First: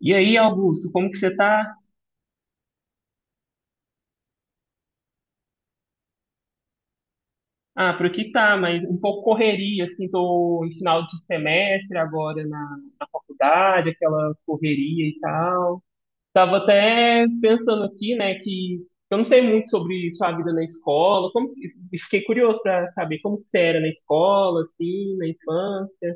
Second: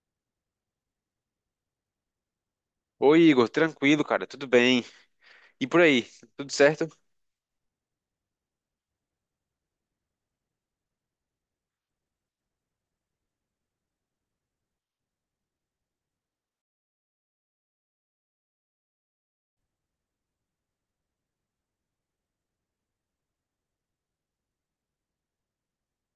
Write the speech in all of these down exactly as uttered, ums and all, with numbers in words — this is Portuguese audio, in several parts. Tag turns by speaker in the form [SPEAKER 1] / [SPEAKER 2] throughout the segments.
[SPEAKER 1] E aí, Augusto, como que você tá?
[SPEAKER 2] Oi, Igor, tranquilo, cara, tudo bem? E por aí, tudo certo?
[SPEAKER 1] Ah, por aqui tá, mas um pouco correria, assim, tô em final de semestre agora na, na faculdade, aquela correria e tal. Tava até pensando aqui, né, que eu não sei muito sobre sua vida na escola, como, e fiquei curioso pra saber como que você era na escola, assim, na infância.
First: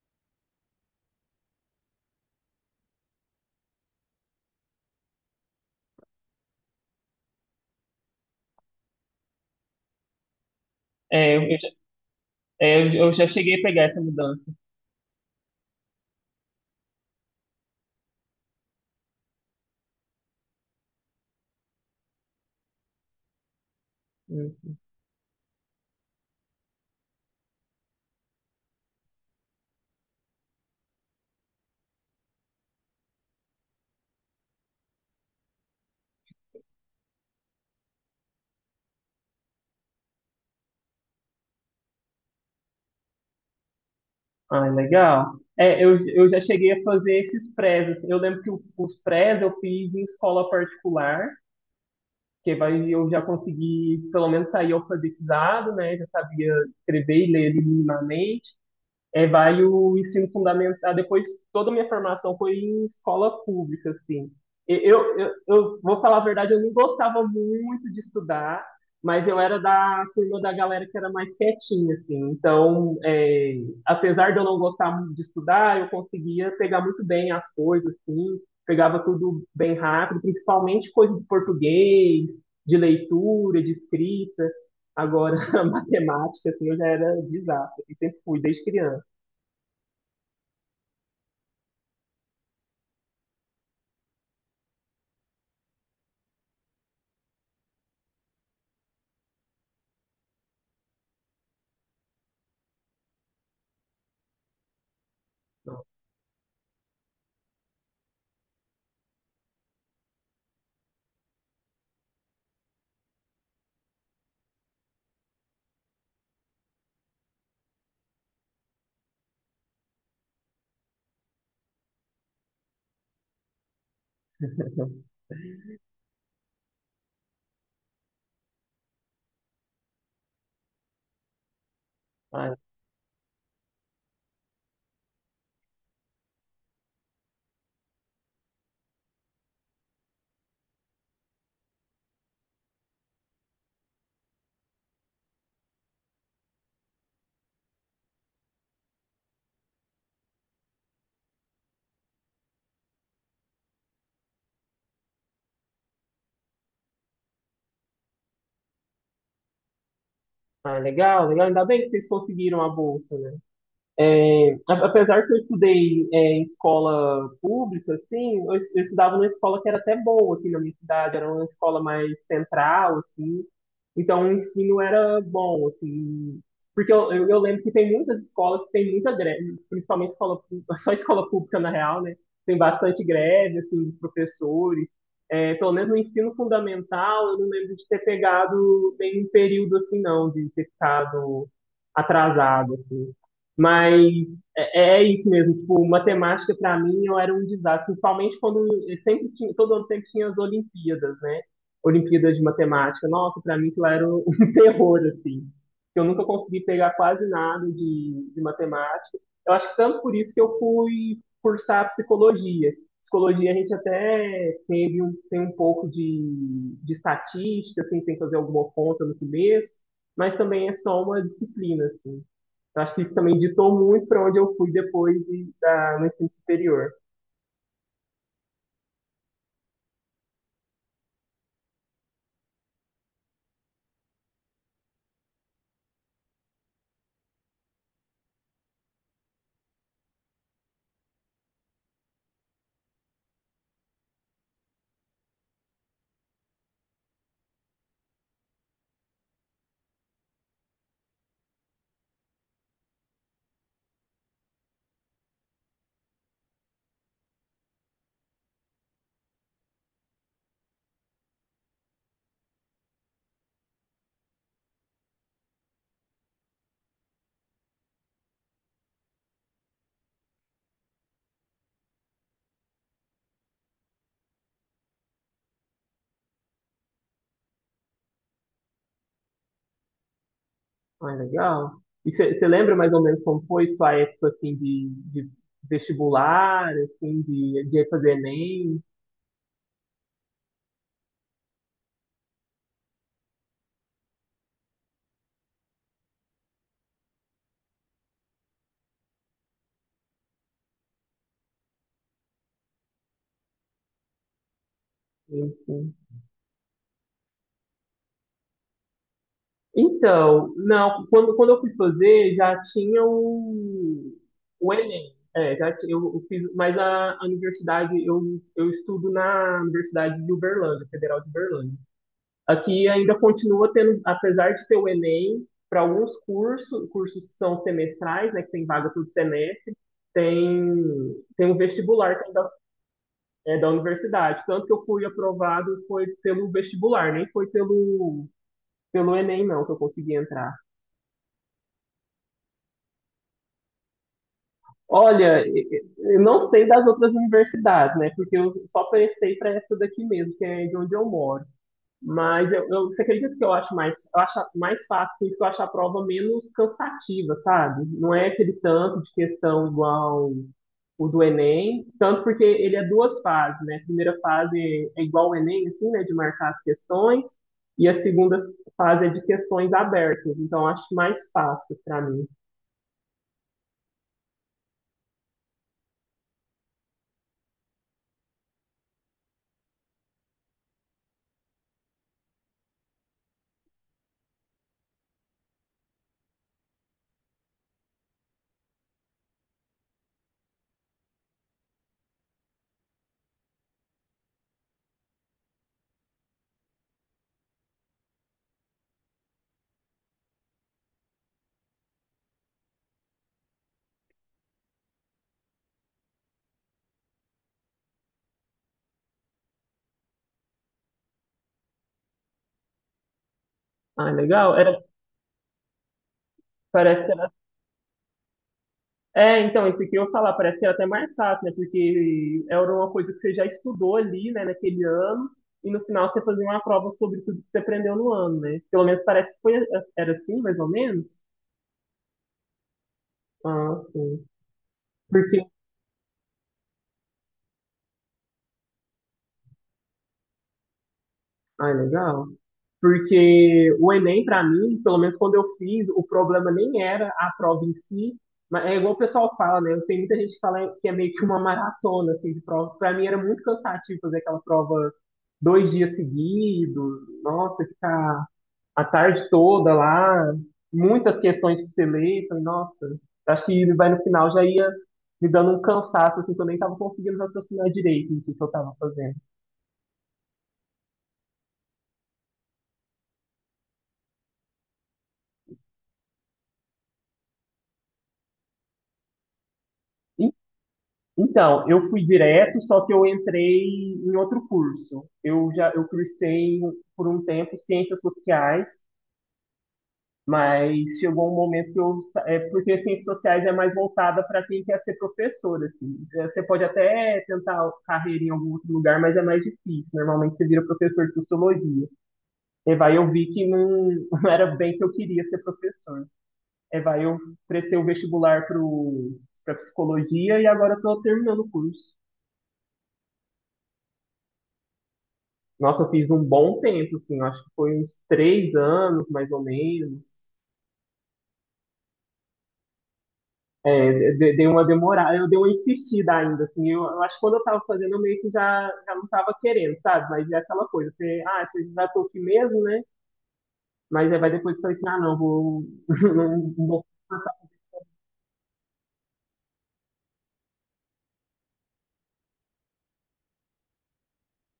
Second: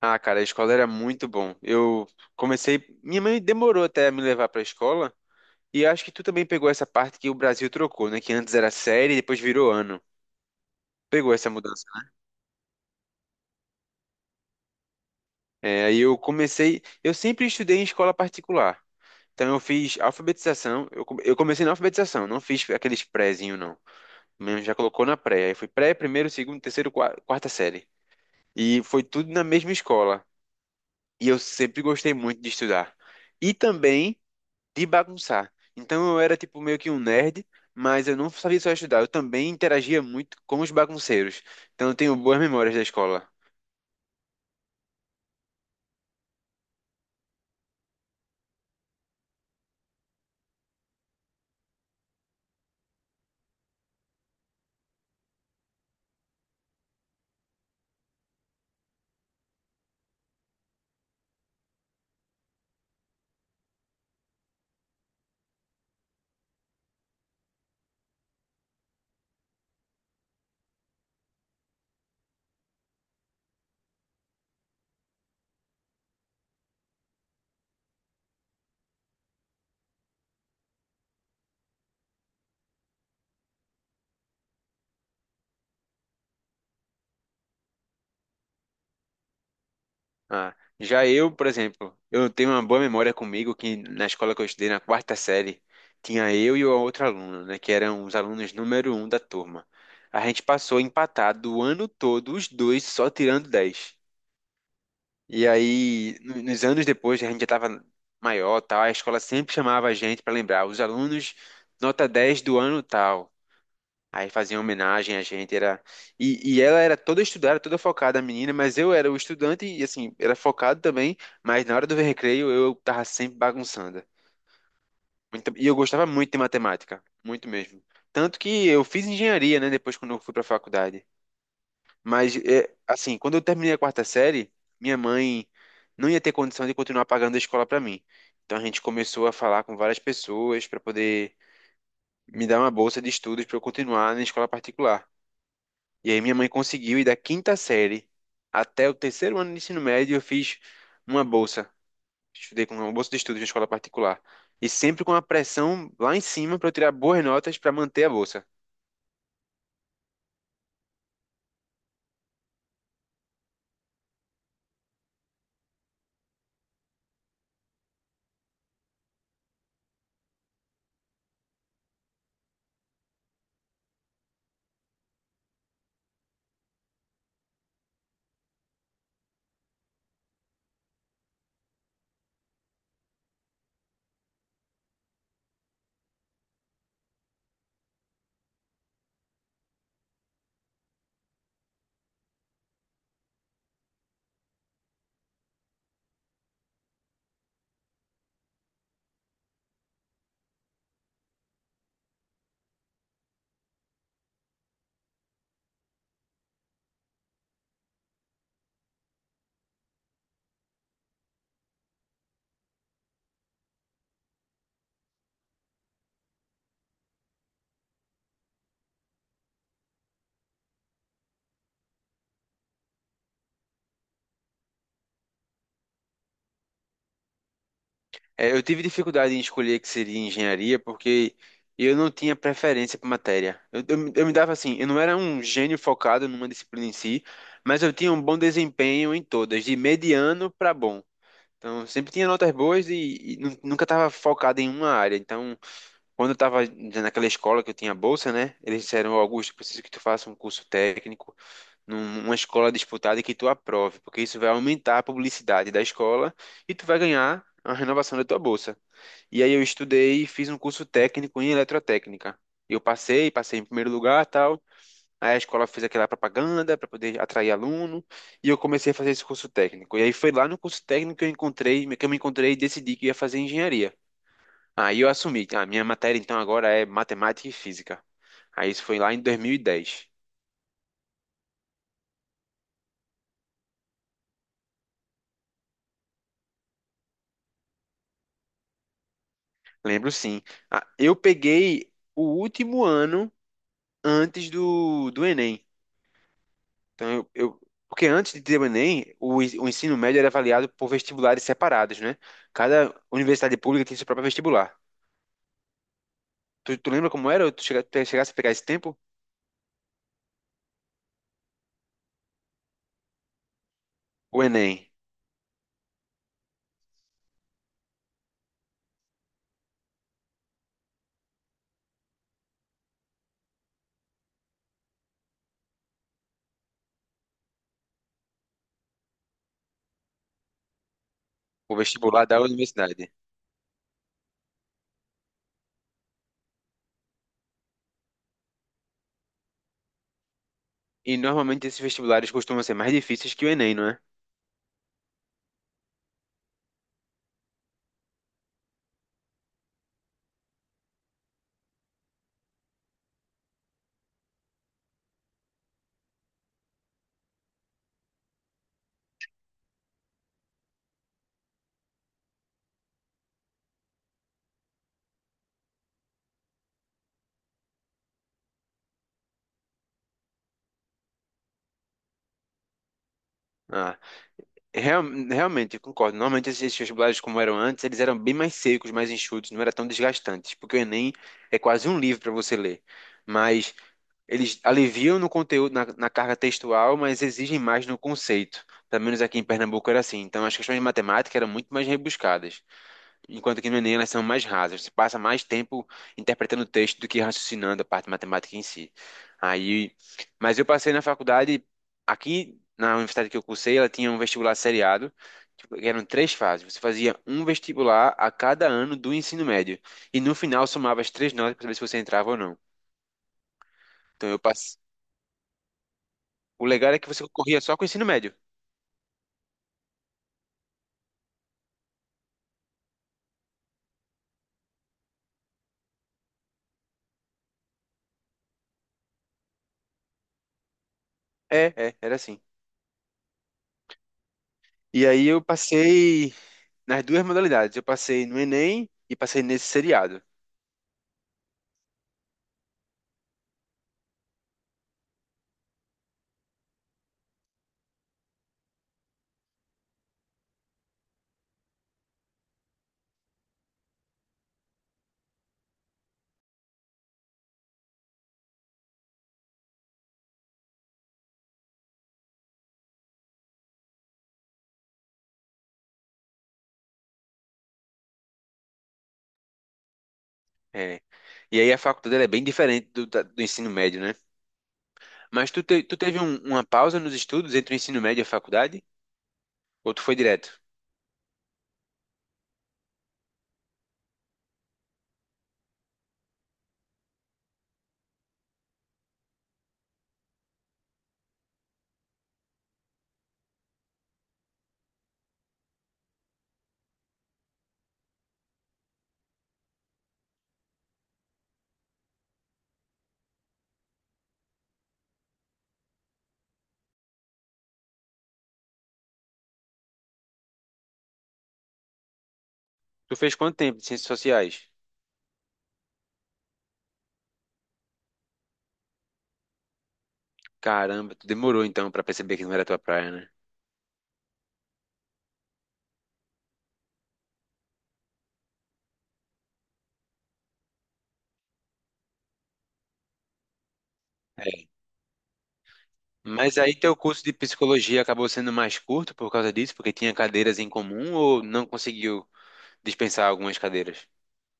[SPEAKER 2] Ah, cara, a escola era muito bom. Eu comecei, minha mãe demorou até a me levar pra escola, e acho que tu também pegou essa parte que o Brasil trocou, né? Que antes era série e depois virou ano. Pegou
[SPEAKER 1] É,
[SPEAKER 2] essa
[SPEAKER 1] eu, já-
[SPEAKER 2] mudança.
[SPEAKER 1] é, eu já cheguei a pegar essa mudança.
[SPEAKER 2] É, aí eu comecei, eu sempre estudei em escola particular. Então eu fiz alfabetização, eu, come- eu comecei na alfabetização, não fiz aqueles prézinho não. Minha mãe já colocou na pré, aí fui pré, primeiro, segundo, terceiro, qua- quarta série. E foi tudo na mesma escola. E eu sempre gostei muito de estudar. E também de bagunçar. Então eu era tipo meio que um nerd, mas eu não sabia só estudar. Eu também interagia muito com os bagunceiros. Então eu tenho boas memórias da escola.
[SPEAKER 1] Ah, legal. É, eu, eu já cheguei a fazer esses prés. Assim, eu lembro que o- os prés eu fiz em escola particular, que vai, eu já consegui pelo menos sair alfabetizado, né? Já sabia escrever e ler minimamente. É, vai o ensino fundamental. Depois, toda a minha formação foi em escola pública, assim. E Eu, eu, eu vou falar a verdade, eu não gostava muito de estudar, mas eu era da turma da galera que era mais quietinha, assim. Então, é, apesar de eu não gostar muito de estudar, eu conseguia pegar muito bem as coisas, assim. Pegava tudo bem rápido, principalmente coisa de português, de leitura, de escrita. Agora, a matemática, assim, eu já era desastre, assim, sempre fui, desde criança.
[SPEAKER 2] Ah, já eu, por exemplo, eu tenho uma boa memória comigo que na escola que eu estudei, na quarta série, tinha eu e a outra aluna, né? Que eram os alunos número um da turma. A gente passou empatado o ano todo, os dois só tirando dez. E aí, no- nos anos depois, a gente já estava maior, tal, a escola sempre chamava a gente para lembrar, os alunos nota dez do ano tal. Aí faziam homenagem a gente, era e, e ela era toda estudada, toda focada, a menina, mas eu era o estudante e assim, era focado também, mas na hora do recreio eu tava sempre bagunçando. Muito- E eu gostava muito de matemática, muito mesmo. Tanto que eu fiz engenharia, né, depois quando eu fui para faculdade. Mas,
[SPEAKER 1] Ah,
[SPEAKER 2] é, assim, quando eu terminei a quarta série, minha mãe não ia ter condição de continuar pagando a escola para mim. Então a gente começou a falar com várias pessoas para poder me dar uma bolsa de estudos para eu continuar na escola particular. E aí minha mãe conseguiu, e da quinta série até o terceiro ano de ensino médio, eu fiz uma bolsa. Estudei com uma bolsa de estudos na escola particular. E sempre com a pressão lá em cima para eu tirar boas notas para manter a bolsa.
[SPEAKER 1] ah, legal, legal. Ainda bem que vocês conseguiram a bolsa, né? É, a- apesar que eu estudei é, em escola pública, assim, eu, es- eu estudava numa escola que era até boa aqui na minha cidade, era uma escola mais central, assim, então o ensino era bom, assim, porque eu, eu, eu lembro que tem muitas escolas que tem muita greve, principalmente escola, pú- só escola pública na real, né, tem bastante greve, assim, de professores. É, pelo menos no ensino fundamental, eu não lembro de ter pegado nenhum período, assim, não, de ter ficado atrasado, assim. Mas é, é é isso mesmo. Tipo, matemática, para mim, eu era um desastre, principalmente quando eu sempre tinha, todo ano sempre tinha as Olimpíadas, né? Olimpíadas de matemática. Nossa, para mim aquilo era um terror, assim. Eu nunca consegui pegar quase nada de, de matemática. Eu acho que tanto por isso que eu fui cursar psicologia. Psicologia a gente até teve um, tem um pouco de, de estatística, assim, tem que fazer alguma conta no começo, mas também é só uma disciplina, assim. Eu acho que isso também ditou muito para onde eu fui depois de, da, no ensino superior.
[SPEAKER 2] É, eu tive dificuldade em escolher que seria engenharia porque eu não tinha preferência por matéria. Eu, eu, me eu me dava assim, eu não era um gênio focado numa disciplina em si, mas eu tinha um bom desempenho em todas, de mediano para bom. Então, sempre tinha notas boas e, e nu- nunca estava focado em uma área. Então, quando eu estava naquela escola que eu tinha bolsa, né? Eles disseram, "Ó, Augusto, eu preciso que tu faça um curso técnico numa escola disputada e que tu aprove, porque isso vai aumentar a publicidade da escola e tu vai ganhar a renovação da tua bolsa. E aí eu estudei e fiz um curso técnico em eletrotécnica. Eu passei, passei em primeiro lugar, tal. Aí a escola fez aquela propaganda para poder atrair aluno, e eu comecei a fazer esse curso técnico. E aí foi lá no curso técnico que eu encontrei, que eu me encontrei e decidi que ia fazer engenharia. Aí eu assumi, a minha matéria então agora é matemática e física. Aí isso foi lá em dois mil e dez.
[SPEAKER 1] Ah, legal. E você lembra mais ou menos como foi sua época assim de, de vestibular, assim, de, de fazer Enem,
[SPEAKER 2] Lembro sim. Ah, eu peguei o último ano antes do, do Enem. Então, eu, eu- porque antes de ter o Enem, o, en- o ensino médio era avaliado por vestibulares separados, né? Cada universidade pública tinha seu próprio vestibular.
[SPEAKER 1] enfim?
[SPEAKER 2] Tu, tu lembra como era? Ou Tu chega- tu chegasse a pegar esse tempo?
[SPEAKER 1] Então, não, quando, quando eu fui fazer, já tinha o,
[SPEAKER 2] O
[SPEAKER 1] o
[SPEAKER 2] Enem,
[SPEAKER 1] Enem. É, já tinha, eu, eu fiz, mas a, a universidade, eu, eu estudo na Universidade de Uberlândia, Federal de Uberlândia. Aqui ainda continua tendo, apesar de ter o Enem, para alguns cursos, cursos que são semestrais, né, que tem vaga todo semestre, tem, tem um
[SPEAKER 2] o
[SPEAKER 1] vestibular
[SPEAKER 2] vestibular
[SPEAKER 1] que
[SPEAKER 2] da
[SPEAKER 1] ainda
[SPEAKER 2] universidade.
[SPEAKER 1] é da universidade. Tanto que eu fui aprovado foi pelo vestibular, nem foi pelo, pelo Enem, não, que eu consegui entrar.
[SPEAKER 2] E normalmente esses vestibulares costumam ser mais difíceis que o Enem, não é?
[SPEAKER 1] Olha, e- e- eu não sei das outras universidades, né? Porque eu só prestei para essa daqui mesmo, que é de onde eu moro. Mas eu, eu, você acredita que eu acho mais, eu acho mais fácil, assim, porque eu acho a prova menos cansativa, sabe? Não é aquele tanto de questão igual o do Enem, tanto porque ele é duas fases, né? A primeira fase é igual o Enem, assim, né, de marcar as questões, e a segunda fase é de questões abertas, então eu acho mais fácil para mim.
[SPEAKER 2] Ah, real- realmente, eu concordo. Normalmente esses vestibulares, como eram antes, eles eram bem mais secos, mais enxutos, não era tão desgastantes, porque o Enem é quase um livro para você ler. Mas eles aliviam no conteúdo, na, na carga textual, mas exigem mais no conceito. Pelo menos aqui em Pernambuco era assim. Então, as questões de matemática eram muito mais rebuscadas, enquanto que no Enem elas são mais rasas. Você passa mais tempo interpretando o texto do que raciocinando a parte matemática em si. Aí, mas eu passei na faculdade, aqui na universidade que eu cursei, ela tinha um vestibular seriado, tipo, que eram três fases. Você fazia um vestibular a cada ano do ensino médio, e no final somava as três notas para saber se você entrava ou não.
[SPEAKER 1] Ah,
[SPEAKER 2] Então, eu
[SPEAKER 1] legal. Era,
[SPEAKER 2] o legal é
[SPEAKER 1] parece.
[SPEAKER 2] que você concorria só com o ensino médio.
[SPEAKER 1] É, então, isso aqui eu falar, parece que era até mais fácil, né? Porque era uma coisa que você já estudou ali, né, naquele ano, e no final você fazia uma prova sobre tudo que você aprendeu no ano, né? Pelo menos parece que foi, era assim, mais ou menos.
[SPEAKER 2] É, é, era assim.
[SPEAKER 1] Ah, sim.
[SPEAKER 2] E aí eu passei nas duas modalidades. Eu passei no Enem e passei nesse seriado.
[SPEAKER 1] Ah, é legal. Porque o Enem, para mim, pelo menos quando eu fiz, o problema nem era a prova em si, mas é igual o pessoal fala, né? Tem muita gente que fala que é meio que uma maratona, assim, de prova. Para mim era muito cansativo fazer aquela prova dois dias seguidos, nossa, ficar a tarde toda lá, muitas questões pra você ler, falei, nossa, acho que vai no final já ia me dando um cansaço, assim, que eu nem tava conseguindo raciocinar direito no que que eu tava fazendo.
[SPEAKER 2] É. E aí a faculdade ela é bem diferente do, da- do ensino médio, né? Mas tu, te- tu teve um- uma pausa nos estudos entre o ensino médio e a faculdade? Ou tu foi direto?
[SPEAKER 1] Então, eu fui direto, só que eu entrei em outro curso. Eu já eu cursei por um tempo ciências sociais, mas chegou um momento que eu sa- é porque ciências sociais é mais voltada para quem quer ser professor, assim. É, você pode até tentar carreira em algum outro lugar, mas é mais difícil. Normalmente você vira professor de sociologia. E vai, eu vi que não, não era bem que eu queria ser professor. E vai, eu prestei o vestibular para para psicologia e agora estou terminando o curso.
[SPEAKER 2] Tu fez quanto tempo de ciências sociais?
[SPEAKER 1] Nossa, eu fiz um bom tempo, assim, eu acho que foi uns três anos, mais ou menos.
[SPEAKER 2] Caramba, tu demorou então pra perceber que não era tua praia, né?
[SPEAKER 1] É, de- dei uma demorada, eu dei uma insistida ainda, assim, eu, eu acho que quando eu tava fazendo, eu meio que já, já não tava querendo, sabe? Mas é aquela coisa, você, ah, você já tô aqui mesmo, né? Mas aí vai
[SPEAKER 2] É.
[SPEAKER 1] depois falar assim, ah, não, vou, não,
[SPEAKER 2] Mas
[SPEAKER 1] não
[SPEAKER 2] aí
[SPEAKER 1] vou
[SPEAKER 2] teu curso
[SPEAKER 1] passar.
[SPEAKER 2] de psicologia acabou sendo mais curto por causa disso, porque tinha cadeiras em comum ou não conseguiu dispensar algumas cadeiras?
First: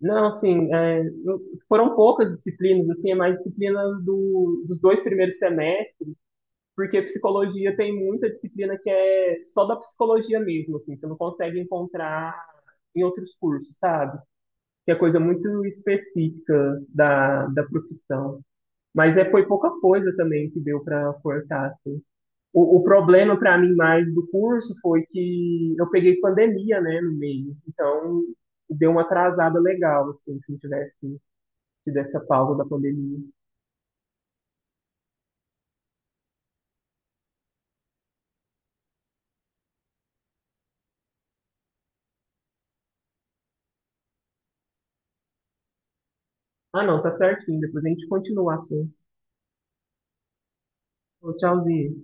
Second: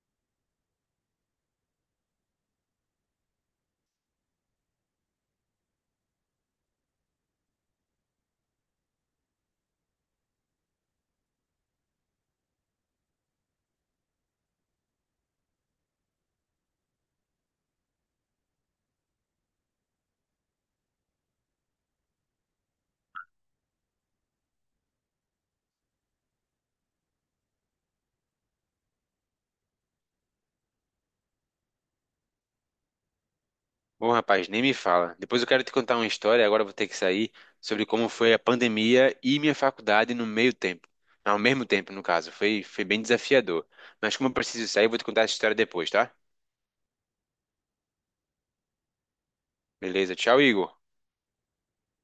[SPEAKER 1] Não, assim, é, não- foram poucas disciplinas, assim, é mais disciplina do, dos dois primeiros semestres, porque psicologia tem muita disciplina que é só da psicologia mesmo, assim, você não consegue encontrar em outros cursos, sabe? Que é coisa muito específica da, da profissão. Mas é, foi pouca coisa também que deu para cortar, assim. O, o problema para mim mais do curso foi que eu peguei pandemia, né, no meio. Então, deu uma atrasada legal, assim, se não tivesse tido essa pausa da pandemia.
[SPEAKER 2] Bom, rapaz, nem me fala. Depois eu quero te contar uma história, agora eu vou ter que sair, sobre como foi a pandemia e minha faculdade no meio tempo. Ao mesmo tempo, no caso. Foi, foi bem desafiador. Mas como eu preciso sair, eu vou te contar essa história depois, tá?
[SPEAKER 1] Ah, não, tá certinho. Depois a gente continua assim.
[SPEAKER 2] Beleza, tchau, Igor.
[SPEAKER 1] Tchauzinho.